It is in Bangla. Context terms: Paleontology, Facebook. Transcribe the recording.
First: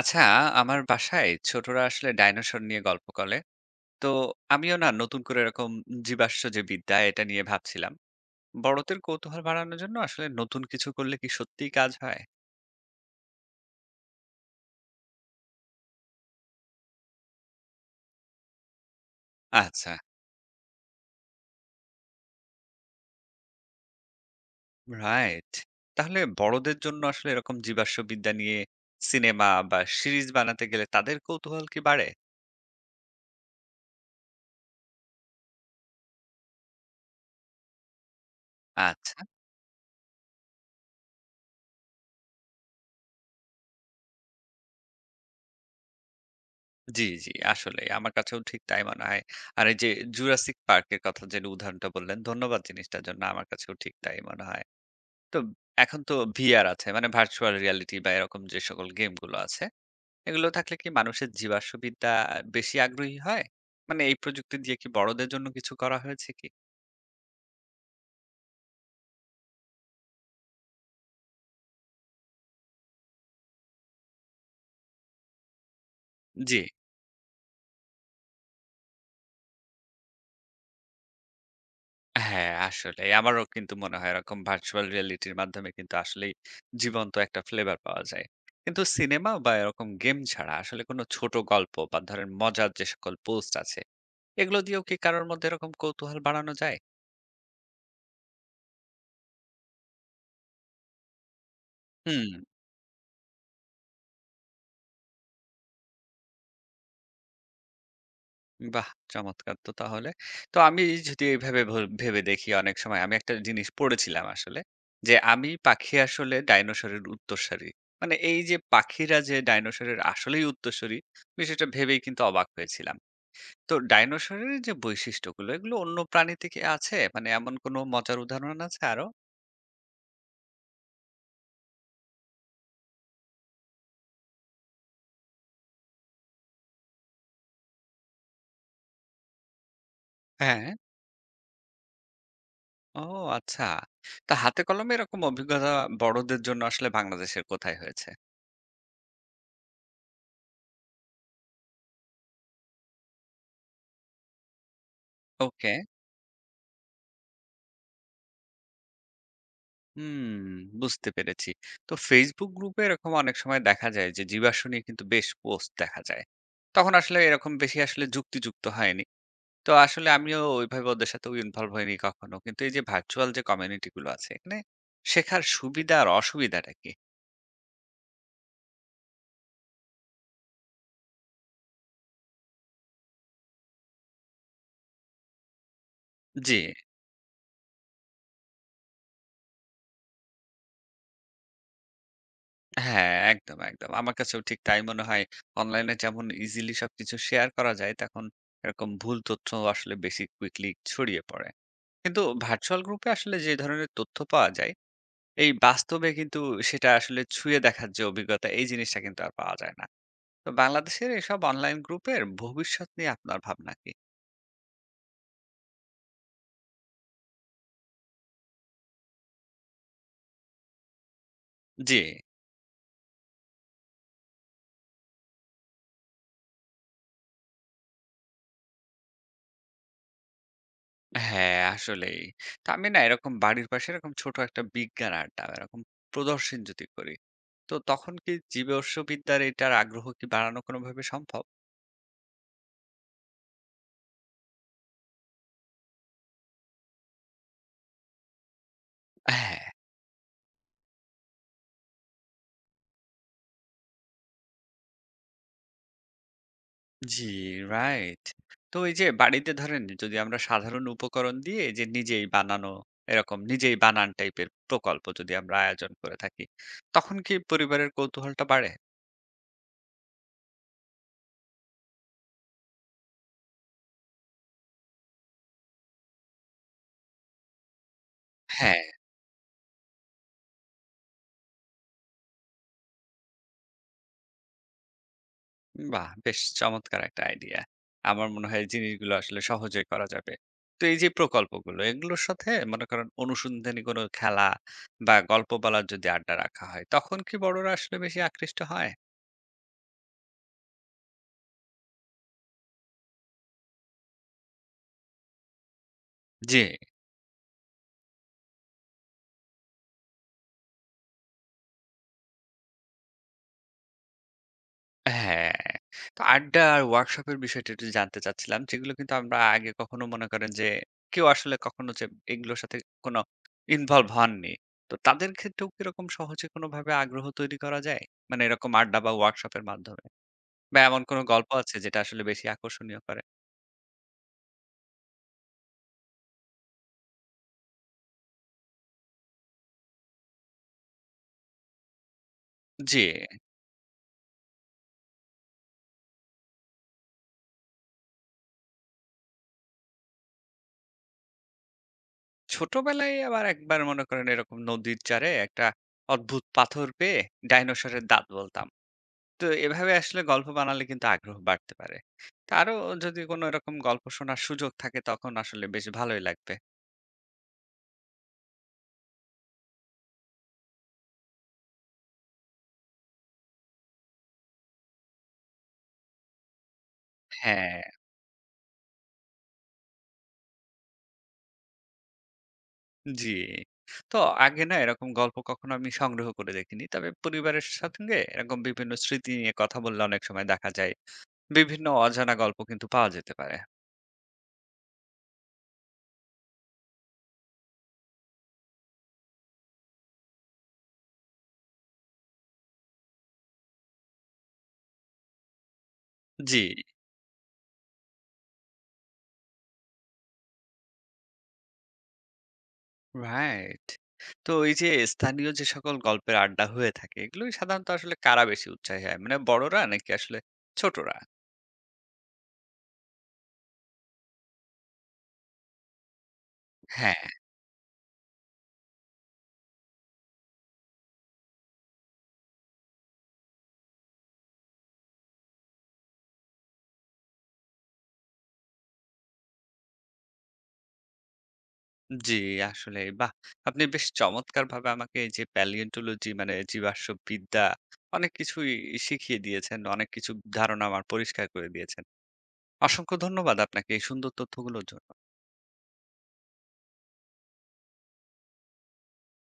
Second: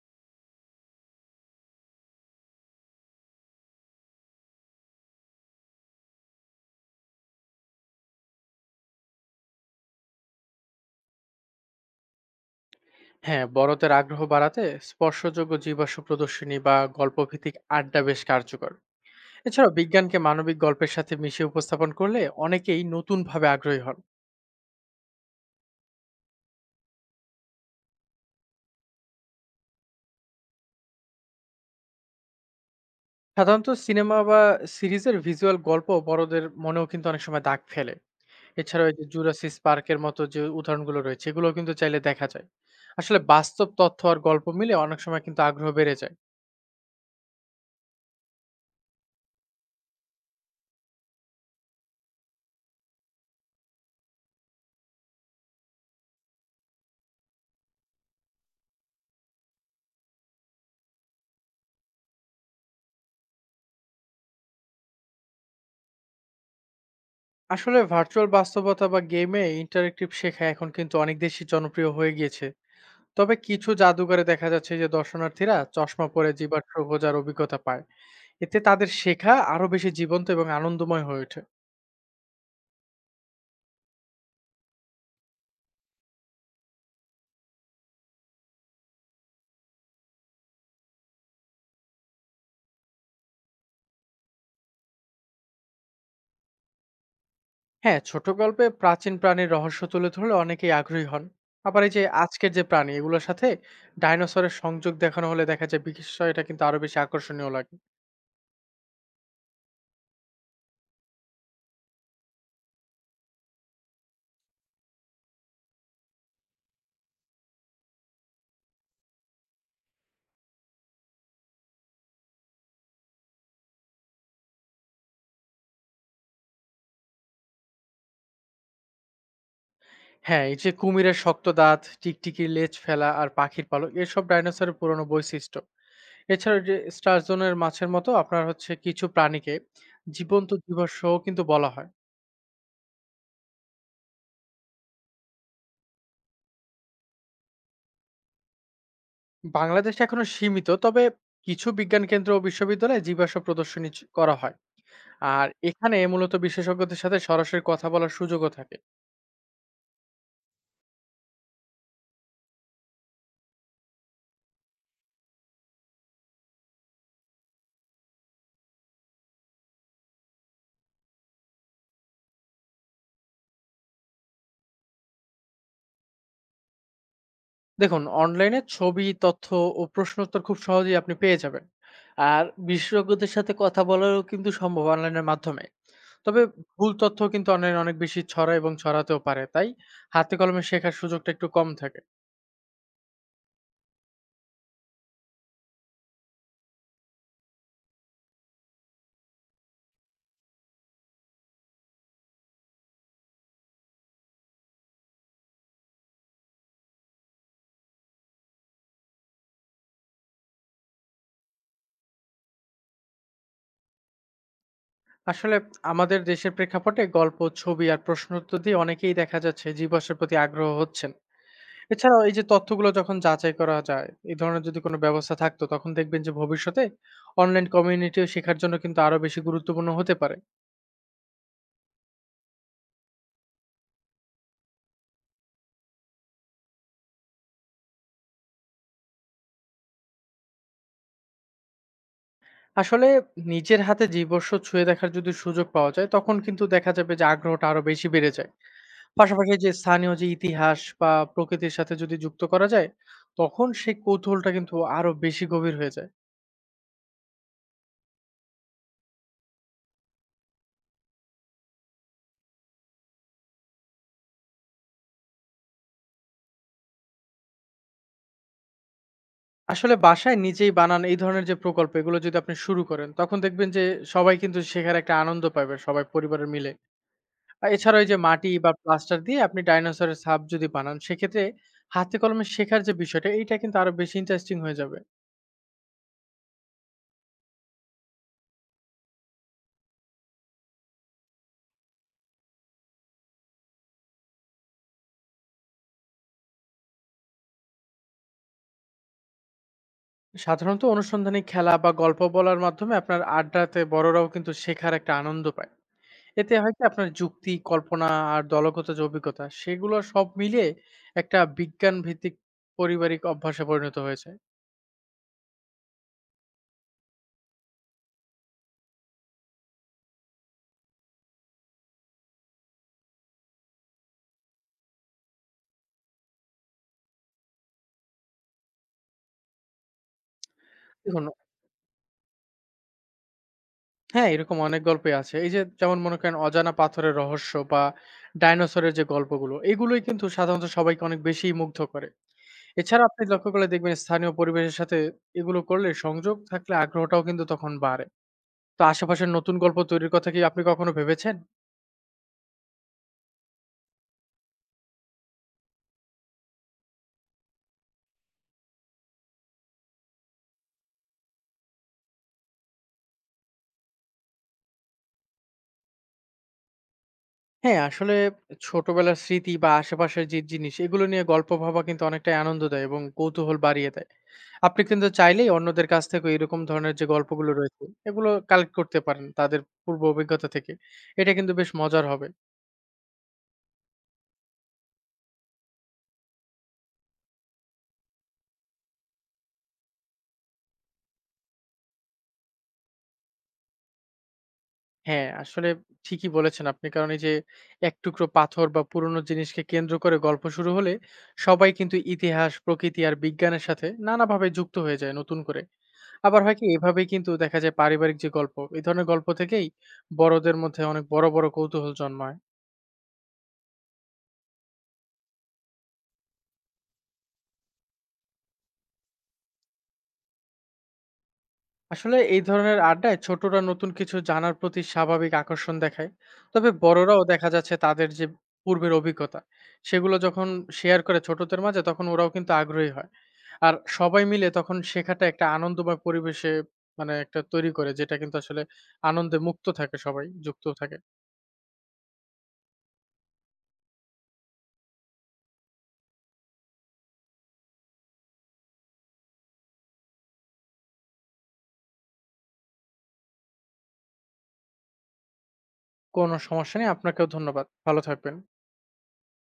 আচ্ছা, আমার বাসায় ছোটরা আসলে ডাইনোসর নিয়ে গল্প করে। তো আমিও না নতুন করে এরকম জীবাশ্ম যে বিদ্যা এটা নিয়ে ভাবছিলাম। বড়দের কৌতূহল বাড়ানোর জন্য আসলে নতুন কিছু করলে কি সত্যিই কাজ হয়? হ্যাঁ, বড়দের আগ্রহ বাড়াতে স্পর্শযোগ্য জীবাশ্ম প্রদর্শনী বা গল্পভিত্তিক আড্ডা বেশ কার্যকর। এছাড়াও আচ্ছা, বিজ্ঞানকে মানবিক গল্পের সাথে মিশিয়ে উপস্থাপন করলে অনেকেই নতুনভাবে আগ্রহী হন। রাইট। তাহলে বড়দের জন্য আসলে এরকম জীবাশ্ম বিদ্যা নিয়ে সিনেমা বা সিরিজ বানাতে গেলে তাদের কৌতূহল কি বাড়ে? সাধারণত সিনেমা বা সিরিজের ভিজুয়াল গল্প বড়দের মনেও কিন্তু অনেক সময় দাগ ফেলে। এছাড়াও এই যে আচ্ছা। জুরাসিস পার্কের মতো যে উদাহরণগুলো রয়েছে এগুলো কিন্তু চাইলে দেখা যায়। আসলে বাস্তব তথ্য আর গল্প মিলে অনেক সময় কিন্তু আগ্রহ বেড়ে যায়। জি, আসলে আমার কাছেও ঠিক তাই মনে হয়। আর এই যে জুরাসিক পার্কের কথা যে উদাহরণটা বললেন, ধন্যবাদ জিনিসটার জন্য। আমার কাছেও ঠিক তাই মনে হয়। তো এখন তো ভিআর আছে মানে ভার্চুয়াল রিয়ালিটি বা এরকম যে সকল গেমগুলো আছে এগুলো থাকলে কি মানুষের জীবাশ্মবিদ্যা বেশি আগ্রহী হয় মানে এই প্রযুক্তি দিয়ে কি বড়দের জন্য কিছু করা হয়েছে কি? আসলে ভার্চুয়াল বাস্তবতা বা গেমে ইন্টারেক্টিভ শেখা এখন কিন্তু অনেক দেশই জনপ্রিয় হয়ে গিয়েছে। তবে কিছু জাদুঘরে দেখা যাচ্ছে যে দর্শনার্থীরা চশমা পরে জি। জীবাশ্ম খোঁজার অভিজ্ঞতা পায়। এতে তাদের শেখা আরো বেশি জীবন্ত এবং আনন্দময় হয়ে ওঠে। হ্যাঁ আসলে আমারও কিন্তু মনে হয় এরকম ভার্চুয়াল রিয়ালিটির মাধ্যমে কিন্তু আসলেই জীবন্ত একটা ফ্লেভার পাওয়া যায়। কিন্তু সিনেমা বা এরকম গেম ছাড়া আসলে কোনো ছোট গল্প বা ধরেন মজার যে সকল পোস্ট আছে এগুলো দিয়েও কি কারোর মধ্যে এরকম কৌতূহল বাড়ানো যায়? হ্যাঁ, ছোট গল্পে প্রাচীন প্রাণীর রহস্য তুলে ধরলে অনেকেই আগ্রহী হন। আবার এই যে হুম। আজকের যে প্রাণী এগুলোর সাথে ডাইনোসরের সংযোগ দেখানো হলে দেখা যায় বিষয়টা কিন্তু আরো বেশি আকর্ষণীয় লাগে। বাহ! চমৎকার তো তাহলে। তো আমি যদি এইভাবে ভেবে দেখি অনেক সময় আমি একটা জিনিস পড়েছিলাম আসলে, যে আমি পাখি আসলে ডাইনোসরের উত্তরসূরি। মানে এই যে পাখিরা যে ডাইনোসরের আসলেই উত্তরসূরি, বিষয়টা ভেবেই কিন্তু অবাক হয়েছিলাম। তো ডাইনোসরের যে বৈশিষ্ট্যগুলো এগুলো অন্য প্রাণীতে কি আছে? মানে এমন কোনো মজার উদাহরণ আছে আরো? হ্যাঁ, এই যে কুমিরের শক্ত দাঁত, টিকটিকির লেজ ফেলা আর পাখির পালক এসব ডাইনোসরের পুরনো বৈশিষ্ট্য। এছাড়া যে স্টারজনের মাছের মতো আপনার হচ্ছে কিছু প্রাণীকে জীবন্ত হ্যাঁ। জীবাশ্মও কিন্তু বলা হয়। ও আচ্ছা। তা হাতে কলমে এরকম অভিজ্ঞতা বড়দের জন্য আসলে বাংলাদেশের কোথায় হয়েছে? বাংলাদেশে এখনো সীমিত, তবে কিছু বিজ্ঞান কেন্দ্র ও বিশ্ববিদ্যালয়ে জীবাশ্ম প্রদর্শনী করা হয়। আর ওকে। এখানে মূলত বিশেষজ্ঞদের সাথে সরাসরি কথা বলার সুযোগও থাকে। হুম, বুঝতে পেরেছি। তো Facebook গ্রুপে এরকম অনেক সময় দেখা যায় যে জীবাশ্ম নিয়ে কিন্তু বেশ পোস্ট দেখা যায়। তখন আসলে এরকম বেশি আসলে যুক্তিযুক্ত হয়নি। তো আসলে আমিও ওইভাবে ওদের সাথে ইনভলভ হইনি কখনো। কিন্তু এই যে ভার্চুয়াল যে কমিউনিটি গুলো আছে এখানে শেখার সুবিধা আর অসুবিধাটা কি? দেখুন, অনলাইনে ছবি, তথ্য ও প্রশ্নোত্তর খুব সহজেই আপনি পেয়ে যাবেন। আর বিশেষজ্ঞদের সাথে কথা বলারও কিন্তু সম্ভব অনলাইনের মাধ্যমে। তবে জি। ভুল তথ্য কিন্তু অনলাইনে অনেক বেশি ছড়ায় এবং ছড়াতেও পারে, তাই হাতে কলমে শেখার সুযোগটা একটু কম থাকে। হ্যাঁ, একদম। আমার কাছেও ঠিক তাই মনে হয়। অনলাইনে যেমন ইজিলি সবকিছু শেয়ার করা যায় তখন এরকম ভুল তথ্য আসলে বেশি কুইকলি ছড়িয়ে পড়ে। কিন্তু ভার্চুয়াল গ্রুপে আসলে যে ধরনের তথ্য পাওয়া যায় এই বাস্তবে কিন্তু সেটা আসলে ছুঁয়ে দেখার যে অভিজ্ঞতা, এই জিনিসটা কিন্তু আর পাওয়া যায় না। তো বাংলাদেশের এসব অনলাইন গ্রুপের ভবিষ্যৎ নিয়ে আপনার ভাবনা কি? আসলে আমাদের দেশের প্রেক্ষাপটে গল্প, ছবি আর প্রশ্নোত্তর দিয়ে অনেকেই দেখা যাচ্ছে জীবাশ্মের প্রতি আগ্রহ হচ্ছেন। জি। এছাড়াও এই যে তথ্যগুলো যখন যাচাই করা যায়, এই ধরনের যদি কোনো ব্যবস্থা থাকতো তখন দেখবেন যে ভবিষ্যতে অনলাইন কমিউনিটিও শেখার জন্য কিন্তু আরো বেশি গুরুত্বপূর্ণ হতে পারে। হ্যাঁ, আসলেই। তো আমি না এরকম বাড়ির পাশে এরকম ছোট একটা বিজ্ঞান আড্ডা এরকম প্রদর্শন যদি করি, তো তখন কি জীববিদ্যার এটার আগ্রহ কি বাড়ানো কোনোভাবে সম্ভব? আসলে নিজের হাতে জীবস্ব ছুঁয়ে দেখার যদি সুযোগ পাওয়া যায় তখন কিন্তু দেখা যাবে যে আগ্রহটা আরো বেশি বেড়ে যায়। পাশাপাশি হ্যাঁ। যে স্থানীয় যে ইতিহাস বা প্রকৃতির সাথে যদি যুক্ত করা যায়, তখন সেই কৌতূহলটা কিন্তু আরো বেশি গভীর হয়ে যায়। জি, রাইট। তো এই যে বাড়িতে ধরেন যদি আমরা সাধারণ উপকরণ দিয়ে যে নিজেই বানানো এরকম নিজেই বানান টাইপের প্রকল্প যদি আমরা আয়োজন করে থাকি, তখন কি পরিবারের কৌতূহলটা বাড়ে? আসলে বাসায় নিজেই বানান এই ধরনের যে প্রকল্প এগুলো যদি আপনি শুরু করেন তখন দেখবেন যে সবাই কিন্তু শেখার একটা আনন্দ পাবে সবাই পরিবারের মিলে। এছাড়া ওই যে মাটি বা হ্যাঁ। প্লাস্টার দিয়ে আপনি ডাইনোসরের ছাপ যদি বানান, সেক্ষেত্রে হাতে কলমে শেখার যে বিষয়টা, এইটা কিন্তু আরো বেশি ইন্টারেস্টিং হয়ে যাবে। বাহ! বেশ চমৎকার একটা আইডিয়া। আমার মনে হয় এই জিনিসগুলো আসলে সহজেই করা যাবে। তো এই যে প্রকল্পগুলো এগুলোর সাথে মনে করেন অনুসন্ধানী কোনো খেলা বা গল্প বলার যদি আড্ডা রাখা হয়, তখন কি বড়রা আসলে বেশি আকৃষ্ট হয়? সাধারণত অনুসন্ধানী খেলা বা গল্প বলার মাধ্যমে আপনার আড্ডাতে বড়রাও কিন্তু শেখার একটা আনন্দ পায়। এতে জি। হয় কি আপনার যুক্তি, কল্পনা আর দলগত যে অভিজ্ঞতা, সেগুলো সব মিলিয়ে একটা বিজ্ঞান ভিত্তিক পারিবারিক অভ্যাসে পরিণত হয়েছে। হ্যাঁ, তো আড্ডা আর ওয়ার্কশপের বিষয়টা একটু জানতে চাচ্ছিলাম। যেগুলো কিন্তু আমরা আগে কখনো মনে করেন যে কেউ আসলে কখনো যে এগুলোর সাথে কোনো ইনভলভ হননি। তো তাদের ক্ষেত্রেও কি এরকম সহজে কোনোভাবে আগ্রহ তৈরি করা যায়? মানে এরকম আড্ডা বা ওয়ার্কশপের মাধ্যমে? বা এমন কোনো দেখুন, গল্প আছে যেটা আসলে বেশি আকর্ষণীয় করে? হ্যাঁ, এরকম অনেক গল্পই আছে। এই যে যেমন মনে করেন অজানা পাথরের রহস্য বা ডাইনোসরের যে গল্পগুলো, এগুলোই কিন্তু সাধারণত সবাইকে অনেক বেশি মুগ্ধ করে। জি, এছাড়া আপনি লক্ষ্য করলে দেখবেন স্থানীয় পরিবেশের সাথে এগুলো করলে সংযোগ থাকলে আগ্রহটাও কিন্তু তখন বাড়ে। তো আশেপাশের নতুন গল্প তৈরির কথা কি আপনি কখনো ভেবেছেন? ছোটবেলায় আবার একবার মনে করেন এরকম নদীর চাড়ে একটা অদ্ভুত পাথর পেয়ে ডাইনোসরের দাঁত বলতাম। তো এভাবে আসলে গল্প বানালে কিন্তু আগ্রহ বাড়তে পারে। তো আরো যদি কোনো এরকম গল্প শোনার সুযোগ থাকে তখন আসলে বেশ ভালোই লাগবে। হ্যাঁ, আসলে ছোটবেলার স্মৃতি বা আশেপাশের যে জিনিস, এগুলো নিয়ে গল্প ভাবা কিন্তু অনেকটাই আনন্দ দেয় এবং কৌতূহল বাড়িয়ে দেয়। আপনি কিন্তু চাইলেই অন্যদের কাছ থেকেও এরকম ধরনের যে গল্পগুলো হ্যাঁ। রয়েছে, এগুলো কালেক্ট করতে পারেন তাদের পূর্ব অভিজ্ঞতা থেকে। এটা কিন্তু বেশ মজার হবে। জি। তো আগে না এরকম গল্প কখনো আমি সংগ্রহ করে দেখিনি। তবে পরিবারের সঙ্গে এরকম বিভিন্ন স্মৃতি নিয়ে কথা বললে অনেক সময় দেখা যায় বিভিন্ন অজানা গল্প কিন্তু পাওয়া যেতে পারে। হ্যাঁ, আসলে ঠিকই বলেছেন আপনি। কারণ এই যে এক টুকরো পাথর বা পুরনো জিনিসকে কেন্দ্র করে গল্প শুরু হলে, সবাই কিন্তু ইতিহাস, প্রকৃতি আর বিজ্ঞানের সাথে নানাভাবে যুক্ত হয়ে যায় নতুন করে। আবার হয় জি, কি এভাবেই কিন্তু দেখা যায় পারিবারিক যে গল্প, এই ধরনের গল্প থেকেই বড়দের মধ্যে অনেক বড়, বড় কৌতূহল জন্মায়। রাইট। তো এই যে স্থানীয় যে সকল গল্পের আড্ডা হয়ে থাকে এগুলোই সাধারণত আসলে কারা বেশি উৎসাহী হয়? মানে বড়রা নাকি আসলে ছোটরা? আসলে এই ধরনের আড্ডায় ছোটরা নতুন কিছু জানার প্রতি স্বাভাবিক আকর্ষণ দেখায়। তবে বড়রাও হ্যাঁ। দেখা যাচ্ছে তাদের যে পূর্বের অভিজ্ঞতা, সেগুলো যখন শেয়ার করে ছোটদের মাঝে তখন ওরাও কিন্তু আগ্রহী হয়। আর সবাই মিলে তখন শেখাটা একটা আনন্দময় পরিবেশে, মানে একটা তৈরি করে যেটা কিন্তু আসলে আনন্দে মুক্ত থাকে সবাই, যুক্ত থাকে। জি, আসলে বাহ! আপনি বেশ চমৎকারভাবে আমাকে এই যে প্যালিওন্টোলজি মানে জীবাশ্মবিদ্যা অনেক কিছুই শিখিয়ে দিয়েছেন। অনেক কিছু ধারণা আমার পরিষ্কার করে দিয়েছেন। অসংখ্য ধন্যবাদ আপনাকে এই সুন্দর তথ্যগুলোর জন্য। কোনো সমস্যা নেই। আপনাকেও ধন্যবাদ। ভালো থাকবেন।